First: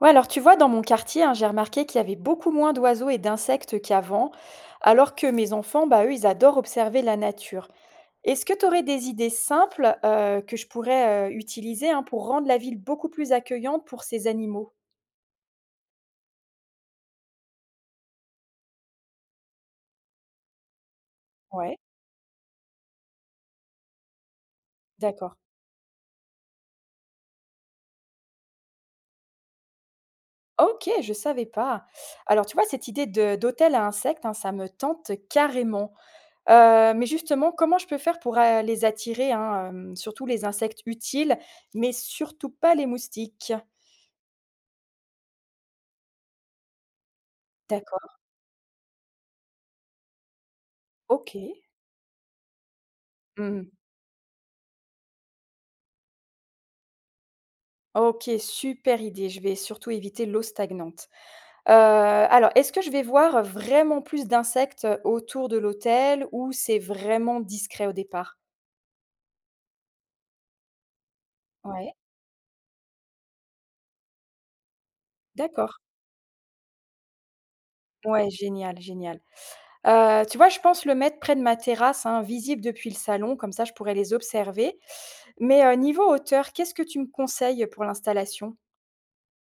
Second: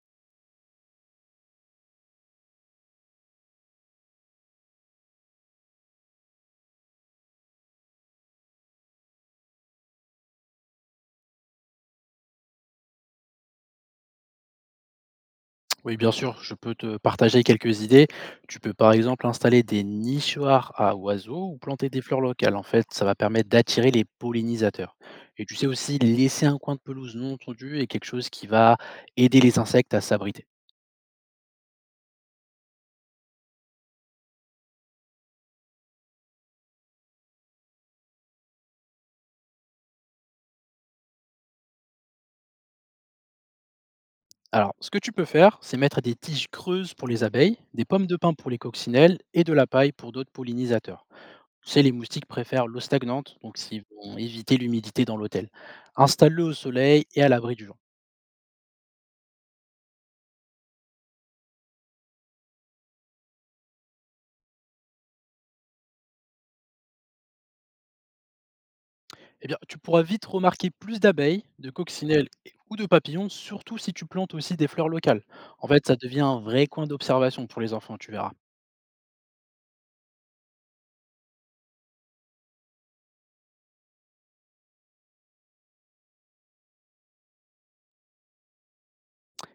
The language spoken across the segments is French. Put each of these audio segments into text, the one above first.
Ouais, alors tu vois, dans mon quartier, hein, j'ai remarqué qu'il y avait beaucoup moins d'oiseaux et d'insectes qu'avant, alors que mes enfants, bah, eux, ils adorent observer la nature. Est-ce que tu aurais des idées simples que je pourrais utiliser, hein, pour rendre la ville beaucoup plus accueillante pour ces animaux? Oui, bien sûr, je peux te partager quelques idées. Tu peux par exemple installer des nichoirs à oiseaux ou Ouais, planter des fleurs locales. En fait, ça va permettre d'attirer les pollinisateurs. d'accord. Et tu sais aussi laisser un coin de pelouse non tondu et quelque chose qui va aider les insectes à s'abriter. Ok, je savais pas. Alors, tu vois, cette d'hôtel à insectes, hein, ça me tente carrément. Mais justement, comment je peux faire pour les attirer, hein, surtout les insectes utiles, mais surtout pas les moustiques? Alors, ce que tu peux faire, c'est mettre des tiges creuses pour les abeilles, des pommes D'accord. de pin pour les coccinelles et de la paille pour d'autres pollinisateurs. OK. Tu sais, les moustiques préfèrent l'eau stagnante, donc Mmh. ils vont éviter l'humidité dans l'hôtel. Installe-le au soleil et à l'abri du vent. OK, super idée. Je vais surtout éviter l'eau stagnante. Alors, est-ce que je vais voir vraiment plus d'insectes autour de l'hôtel, ou c'est vraiment discret au départ? Eh bien, tu pourras vite remarquer plus d'abeilles, de Ouais, coccinelles ou de papillons, surtout si tu plantes aussi des fleurs locales. En d'accord. fait, ça devient un vrai coin d'observation pour les enfants, tu Ouais, verras. génial, génial. Tu vois, je pense le mettre près de ma terrasse, hein, visible depuis le salon, comme ça je pourrais les observer. Mais, niveau hauteur, qu'est-ce que tu me conseilles pour l'installation?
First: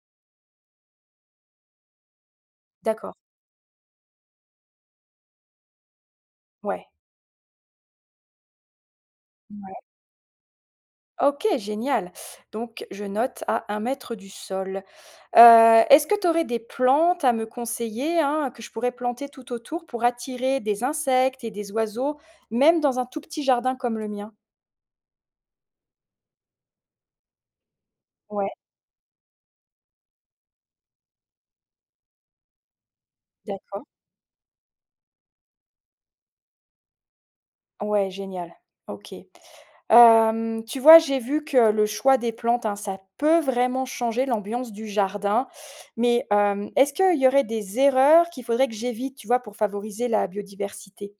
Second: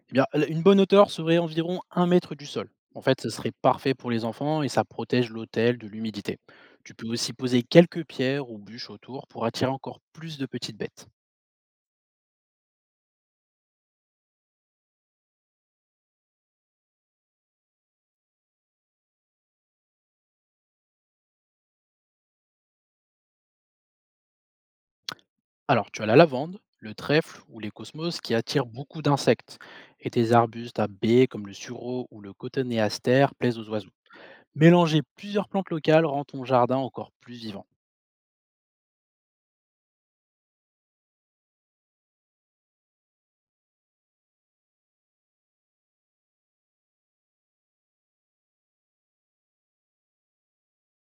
Eh bien, une bonne hauteur serait environ 1 m du sol. En D'accord, fait, ce serait parfait pour les enfants et ça protège l'hôtel de l'humidité. ouais, Tu peux aussi poser quelques pierres ou bûches autour pour attirer ouais. encore plus de petites bêtes. OK, génial. Donc je note à un mètre du sol. Est-ce que tu aurais des plantes à me conseiller, hein, que je pourrais planter tout autour pour attirer des insectes et des oiseaux, même dans un tout petit jardin comme le mien? Alors, tu as la lavande, le trèfle ou les cosmos qui Ouais, attirent beaucoup d'insectes. Et tes arbustes à baies comme le sureau ou le cotonéaster plaisent aux d'accord. oiseaux. Mélanger plusieurs plantes locales rend ton jardin encore plus vivant. Ouais, génial. OK. Tu vois, j'ai vu que le choix des plantes, hein, ça peut vraiment changer l'ambiance du jardin. Mais, est-ce qu'il y aurait des erreurs qu'il faudrait que j'évite, tu vois, pour favoriser la biodiversité?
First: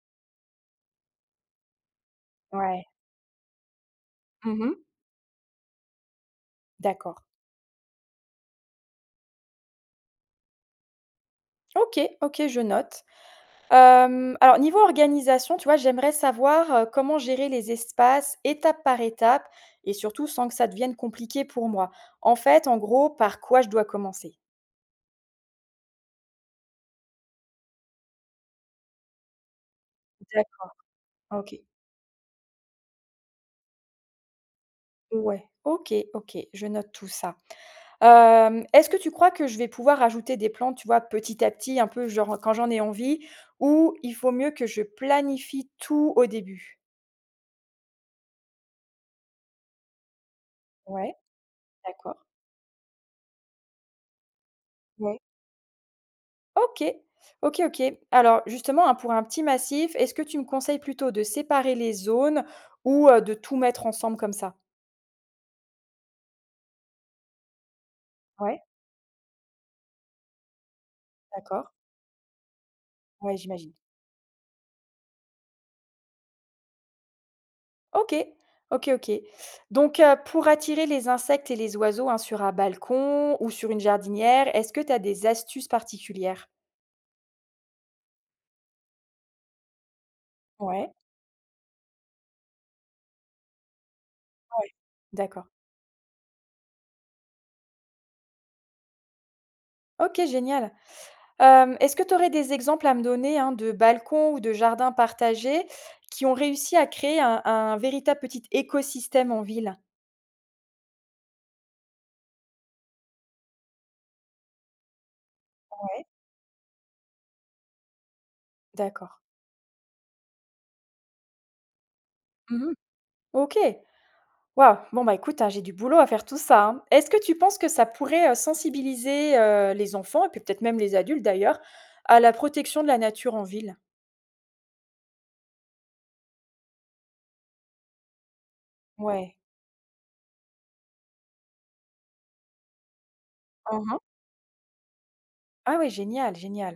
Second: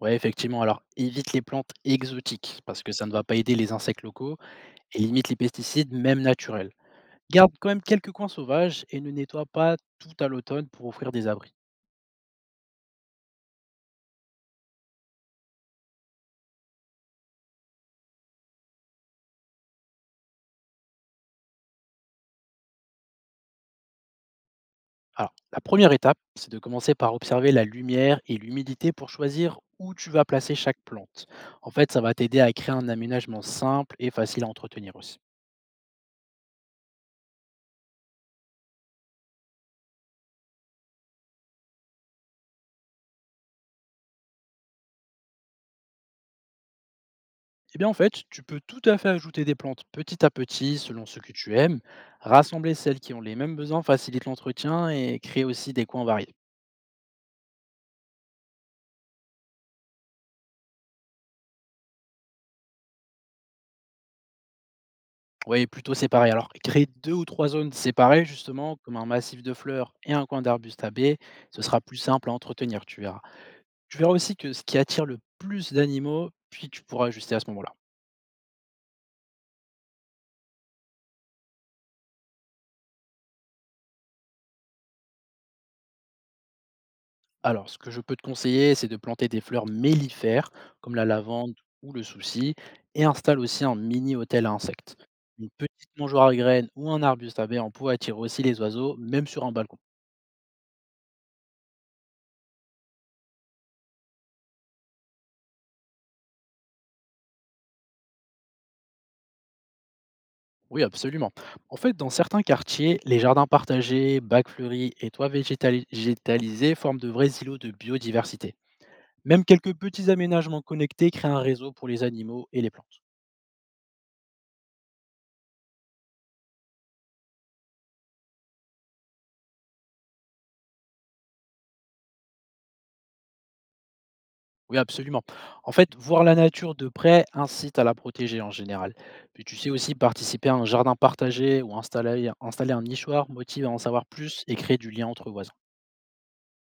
Ouais, effectivement. Alors, évite les plantes exotiques parce Ouais. que ça ne va pas aider les insectes locaux Mmh. et limite les pesticides, même naturels. D'accord. Garde quand même quelques coins sauvages et ne nettoie pas tout à l'automne pour offrir des abris. OK, OK, je note. Alors, niveau organisation, tu vois, j'aimerais savoir, comment gérer les espaces étape par étape et surtout sans que ça devienne compliqué pour moi. En fait, en gros, par quoi je dois commencer? Alors, la première étape, c'est de commencer par observer la lumière et l'humidité pour choisir où tu vas placer D'accord, chaque plante. OK. En fait, ça va t'aider à créer un aménagement simple et facile à entretenir aussi. Ouais, OK, OK, je note tout ça. Est-ce que tu crois que je vais pouvoir ajouter des plantes, tu vois, petit à petit, un peu genre quand j'en ai envie, ou il faut mieux que je planifie tout au début? Eh bien, en fait, tu peux tout à fait ajouter des plantes petit à petit selon Ouais, ce que tu aimes. d'accord. Rassembler celles qui ont les mêmes besoins facilite l'entretien et Ouais. créer aussi des coins variés. OK. OK, OK. Alors justement, hein, pour un petit massif, est-ce que tu me conseilles plutôt de séparer les zones ou de tout mettre ensemble comme ça? Oui, plutôt séparés. Alors, créer deux ou trois zones séparées, Ouais, justement, comme un massif de fleurs et un coin d'arbustes à baies, ce d'accord. sera plus simple à entretenir, tu verras. Ouais, j'imagine. Tu verras aussi que ce qui attire le plus d'animaux, puis tu pourras ajuster à ce moment-là. OK. OK, OK. Donc, pour attirer les insectes et les oiseaux, hein, sur un balcon ou sur une jardinière, est-ce que tu as des astuces particulières? Alors, ce que je peux te conseiller, c'est de planter des fleurs mellifères, Ouais, comme la lavande ou le souci, et installe aussi un mini-hôtel à ouais. insectes. D'accord. Une petite mangeoire à graines ou un arbuste à baies en pot attire aussi les oiseaux, même sur un balcon. OK, génial. Est-ce que tu aurais des exemples à me donner, hein, de balcons ou de jardins partagés qui ont réussi à créer un véritable petit écosystème en ville? Oui, absolument. En fait, dans certains quartiers, les jardins partagés, bacs fleuris et toits Ouais. végétalisés forment de vrais îlots de biodiversité. D'accord. Même quelques petits aménagements connectés créent un réseau pour les animaux et les Mmh. plantes. OK. Waouh! Bon, bah, écoute, hein, j'ai du boulot à faire tout ça, hein. Est-ce que tu penses que ça pourrait, sensibiliser, les enfants et puis peut-être même les adultes d'ailleurs, à la protection de la nature en ville? Oui, absolument. En fait, voir la nature de près incite à la protéger en général. Ouais. Puis tu sais aussi participer à un jardin partagé ou installer un nichoir motive à en Mmh. savoir plus et créer du lien entre voisins. Ah ouais, génial, génial.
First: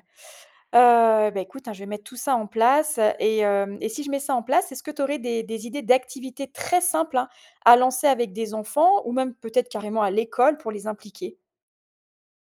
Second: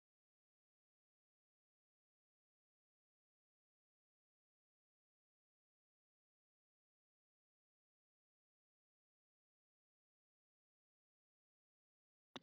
Bah, écoute, hein, je vais mettre tout ça en place, et si je mets ça en place, est-ce que tu aurais des idées d'activités très simples, hein, à lancer avec des enfants ou même peut-être carrément à l'école pour les impliquer?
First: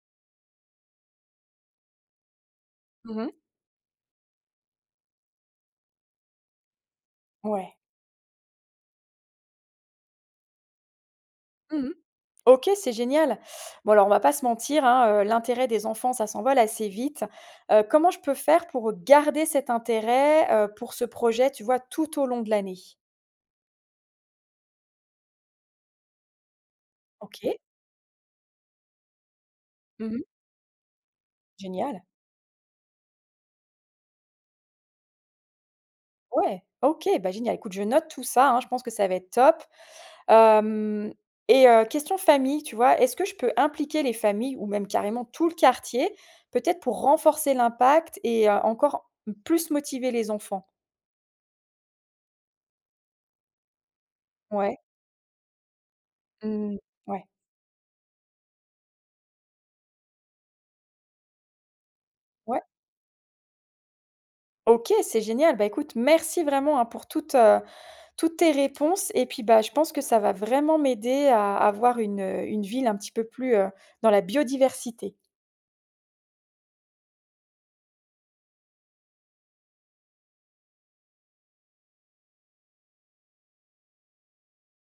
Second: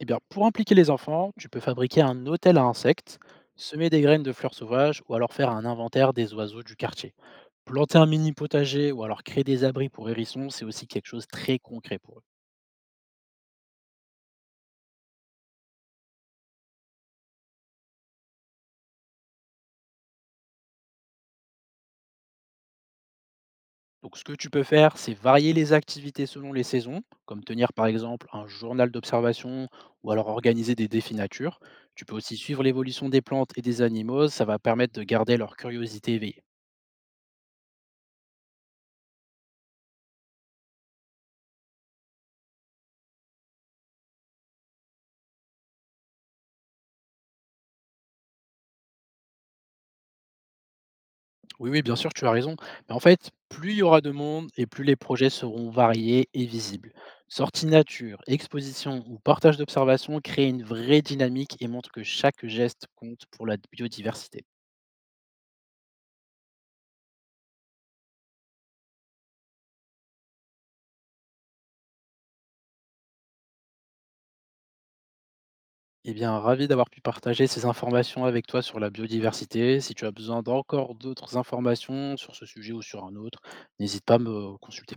Eh bien, pour impliquer les enfants, tu peux fabriquer un hôtel à insectes, Mmh. semer des graines de fleurs sauvages ou alors faire un inventaire des oiseaux du quartier. Ouais. Planter un mini potager ou alors créer des abris pour hérissons, c'est aussi quelque chose de très Mmh. concret pour eux. OK, c'est génial. Bon, alors on va pas se mentir, hein, l'intérêt des enfants, ça s'envole assez vite. Comment je peux faire pour garder cet intérêt, pour ce projet, tu vois, tout au long de l'année? Donc, ce que tu peux faire, c'est varier les activités selon les saisons, comme OK. tenir par exemple un journal d'observation ou Mmh. alors organiser des défis nature. Génial. Tu peux aussi suivre l'évolution des plantes et des animaux, ça va permettre de garder leur curiosité éveillée. Ouais. OK, bah, génial. Écoute, je note tout ça, hein, je pense que ça va être top. Hem et Question famille, tu vois? Est-ce que je peux impliquer les familles ou même carrément tout le quartier, peut-être pour renforcer l'impact et, encore plus motiver les enfants? Oui, oui, bien sûr, tu as raison. Mais en fait, plus il y aura de monde et Ouais. plus les projets seront variés et Mmh. visibles. Ouais. Sortie nature, exposition ou partage d'observation créent une vraie dynamique et montrent que chaque Ouais. geste compte pour la biodiversité. OK, c'est génial. Bah, écoute, merci vraiment, hein, pour toutes, toutes tes réponses, et puis, bah, je pense que ça va vraiment m'aider à avoir une ville un petit peu plus, dans la biodiversité. Eh bien, ravi d'avoir pu partager ces informations avec toi sur la biodiversité. Si tu as besoin d'encore d'autres informations sur ce sujet ou sur un autre, n'hésite pas à me consulter.